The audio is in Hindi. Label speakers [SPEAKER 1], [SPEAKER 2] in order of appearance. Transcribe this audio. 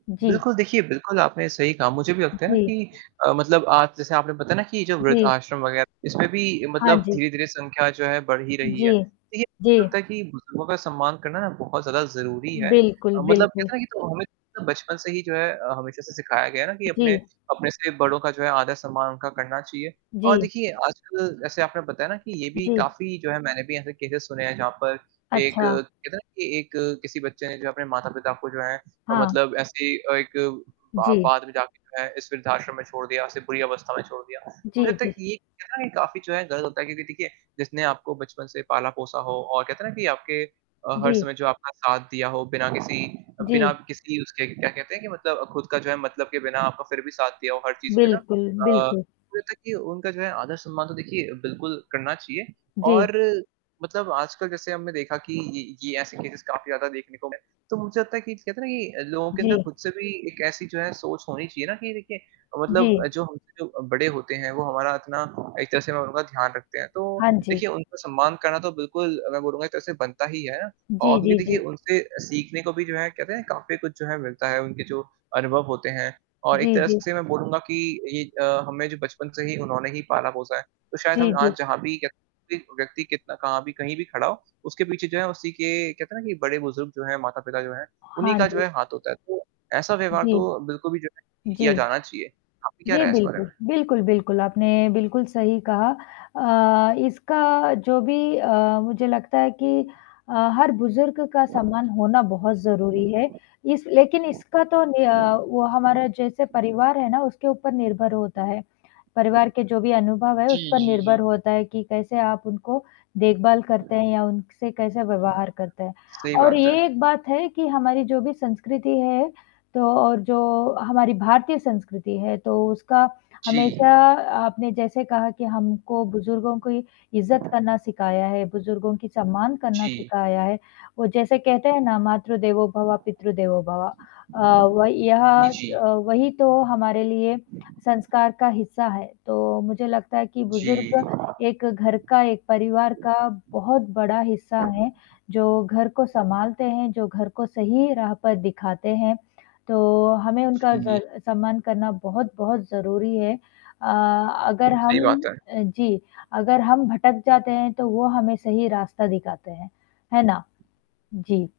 [SPEAKER 1] जी।
[SPEAKER 2] बिल्कुल देखिए, बिल्कुल आपने सही कहा मुझे भी
[SPEAKER 1] उ
[SPEAKER 2] लगता है ना,
[SPEAKER 1] जी।
[SPEAKER 2] कि अ, मतलब आज जैसे आपने बताया ना कि जो
[SPEAKER 1] जी।
[SPEAKER 2] वृद्धाश्रम वगैरह इसमें भी
[SPEAKER 1] हाँ
[SPEAKER 2] मतलब
[SPEAKER 1] जी।
[SPEAKER 2] धीरे-धीरे संख्या जो है बढ़ ही रही है।
[SPEAKER 1] जी,
[SPEAKER 2] देखिए
[SPEAKER 1] जी।
[SPEAKER 2] मुझे लगता है कि बुज़ुर्गों का सम्मान करना ना, बहुत ज़्यादा ज़रूरी है
[SPEAKER 1] बिल्कुल,
[SPEAKER 2] अ, मतलब
[SPEAKER 1] बिल्कुल।
[SPEAKER 2] कहते हैं ना कि, तो हमें बचपन से ही जो है अ, हमेशा से सिखाया गया है ना कि अपने
[SPEAKER 1] जी।
[SPEAKER 2] अपने से बड़ों का जो है आदर-सम्मान उनका करना चाहिए। और
[SPEAKER 1] जी।
[SPEAKER 2] देखिए, आजकल जैसे आपने बताया ना कि, ये भी
[SPEAKER 1] जी।
[SPEAKER 2] काफ़ी जो है मैंने भी ऐसे केसेज़ सुने हैं, जहाँ पर एक
[SPEAKER 1] अच्छा।
[SPEAKER 2] कहते हैं ना कि एक अ, किसी बच्चे ने जो अपने माता-पिता को जो है
[SPEAKER 1] हाँ।
[SPEAKER 2] मतलब ऐसे अ, एक बा
[SPEAKER 1] जी।
[SPEAKER 2] बाद में जाके जो है एक वृद्धाश्रम में छोड़ दिया या ऐसे बुरी अवस्था में छोड़ दिया। तो मुझे
[SPEAKER 1] जी,
[SPEAKER 2] लगता,
[SPEAKER 1] जी।
[SPEAKER 2] ये कहते हैं ना कि काफ़ी जो है गलत होता है क्योंकि देखिए जिसने आपको बचपन से पाला-पोसा हो और कहते हैं ना, कि आपके अ, हर
[SPEAKER 1] जी।
[SPEAKER 2] समय जो आपका साथ दिया हो बिना किसी
[SPEAKER 1] जी।
[SPEAKER 2] बिना किसी उसके क्या कहते हैं? कि मतलब खुद का जो है मतलब के बिना आपका फिर भी साथ दिया हो, हर चीज़ पे ना
[SPEAKER 1] बिल्कुल,
[SPEAKER 2] अ,
[SPEAKER 1] बिल्कुल।
[SPEAKER 2] मुझे लगता है कि उनका जो है आदर-सम्मान तो देखिए बिल्कुल करना चाहिए,
[SPEAKER 1] जी।
[SPEAKER 2] और मतलब आजकल जैसे हमने देखा कि ये ये ऐसे केसेज़ काफ़ी ज़्यादा देखने को मिले। तो मुझे लगता है कि कहते हैं ना कि लोगों के अंदर
[SPEAKER 1] जी।
[SPEAKER 2] खुद से भी एक ऐसी जो है सोच होनी चाहिए ना कि देखिए, मतलब
[SPEAKER 1] जी।
[SPEAKER 2] जो हमसे जो बड़े होते हैं वो हमारा इतना एक तरह से मैं बोलूँगा ध्यान रखते हैं, तो
[SPEAKER 1] हाँ जी।
[SPEAKER 2] देखिए उनका सम्मान करना तो बिल्कुल मैं बोलूँगा एक तरह से बनता ही है। और
[SPEAKER 1] जी,
[SPEAKER 2] क्योंकि
[SPEAKER 1] जी,
[SPEAKER 2] देखिए,
[SPEAKER 1] जी।
[SPEAKER 2] उनसे सीखने को भी जो है कहते हैं काफ़ी कुछ जो है मिलता है उनके जो अनुभव होते हैं और एक
[SPEAKER 1] जी,
[SPEAKER 2] तरह
[SPEAKER 1] जी।
[SPEAKER 2] से मैं बोलूँगा कि ये अ, हमें जो बचपन से ही उन्होंने ही पाला-पोसा है, तो शायद
[SPEAKER 1] जी,
[SPEAKER 2] हम आज
[SPEAKER 1] जी।
[SPEAKER 2] जहाँ भी कह एक व्यक्ति कितना कहाँ भी कहीं भी खड़ा हो उसके पीछे जो है उसी के कहते हैं ना कि बड़े बुज़ुर्ग जो हैं, माता-पिता जो हैं उन्हीं
[SPEAKER 1] हाँ
[SPEAKER 2] का जो
[SPEAKER 1] जी।
[SPEAKER 2] है हाथ होता है। तो ऐसा व्यवहार
[SPEAKER 1] जी।
[SPEAKER 2] तो बिल्कुल भी जो है कि किया
[SPEAKER 1] जी।
[SPEAKER 2] जाना चाहिए, आपकी क्या
[SPEAKER 1] जी,
[SPEAKER 2] राय है इस बारे
[SPEAKER 1] बिल्कुल,
[SPEAKER 2] में?
[SPEAKER 1] बिल्कुल, बिल्कुल, आपने बिल्कुल सही कहा अ, इसका जो भी अ, मुझे लगता है कि अ, हर बुज़ुर्ग का सम्मान होना बहुत ज़रूरी है, इस लेकिन इसका तो नि अ, वो हमारा जैसे परिवार है ना उसके ऊपर निर्भर होता है, परिवार के जो भी अनुभव है
[SPEAKER 2] जी,
[SPEAKER 1] उस पर
[SPEAKER 2] जी,
[SPEAKER 1] निर्भर
[SPEAKER 2] जी।
[SPEAKER 1] होता है कि कैसे आप उनको देखभाल करते हैं या उनसे कैसे व्यवहार करते हैं?
[SPEAKER 2] सही
[SPEAKER 1] और
[SPEAKER 2] बात
[SPEAKER 1] ये
[SPEAKER 2] है।
[SPEAKER 1] एक बात है कि हमारी जो भी संस्कृति है, तो और जो हमारी भारतीय संस्कृति है, तो उसका
[SPEAKER 2] जी।
[SPEAKER 1] हमेशा आपने जैसे कहा कि हमको बुज़ुर्गों की इज़्ज़त करना सिखाया है, बुज़ुर्गों की सम्मान करना
[SPEAKER 2] जी।
[SPEAKER 1] सिखाया है। वो जैसे कहते हैं ना, "मातृ देवो भव, पितृ देवो भव" अ, वही यह
[SPEAKER 2] इ जी।
[SPEAKER 1] अ, वही तो हमारे लिए संस्कार का हिस्सा है, तो मुझे लगता है कि
[SPEAKER 2] जी।
[SPEAKER 1] बुज़ुर्ग एक घर का एक परिवार का बहुत बड़ा हिस्सा हैं जो घर को सँभालते हैं जो घर को सही राह पर दिखाते हैं। तो हमें उनका
[SPEAKER 2] जी।
[SPEAKER 1] जर सम्मान करना बहुत-बहुत ज़रूरी है अ, अगर
[SPEAKER 2] सही
[SPEAKER 1] हम
[SPEAKER 2] बात है।
[SPEAKER 1] अ, जी, अगर हम भटक जाते हैं, तो वो हमें सही रास्ता दिखाते हैं, है ना? जी।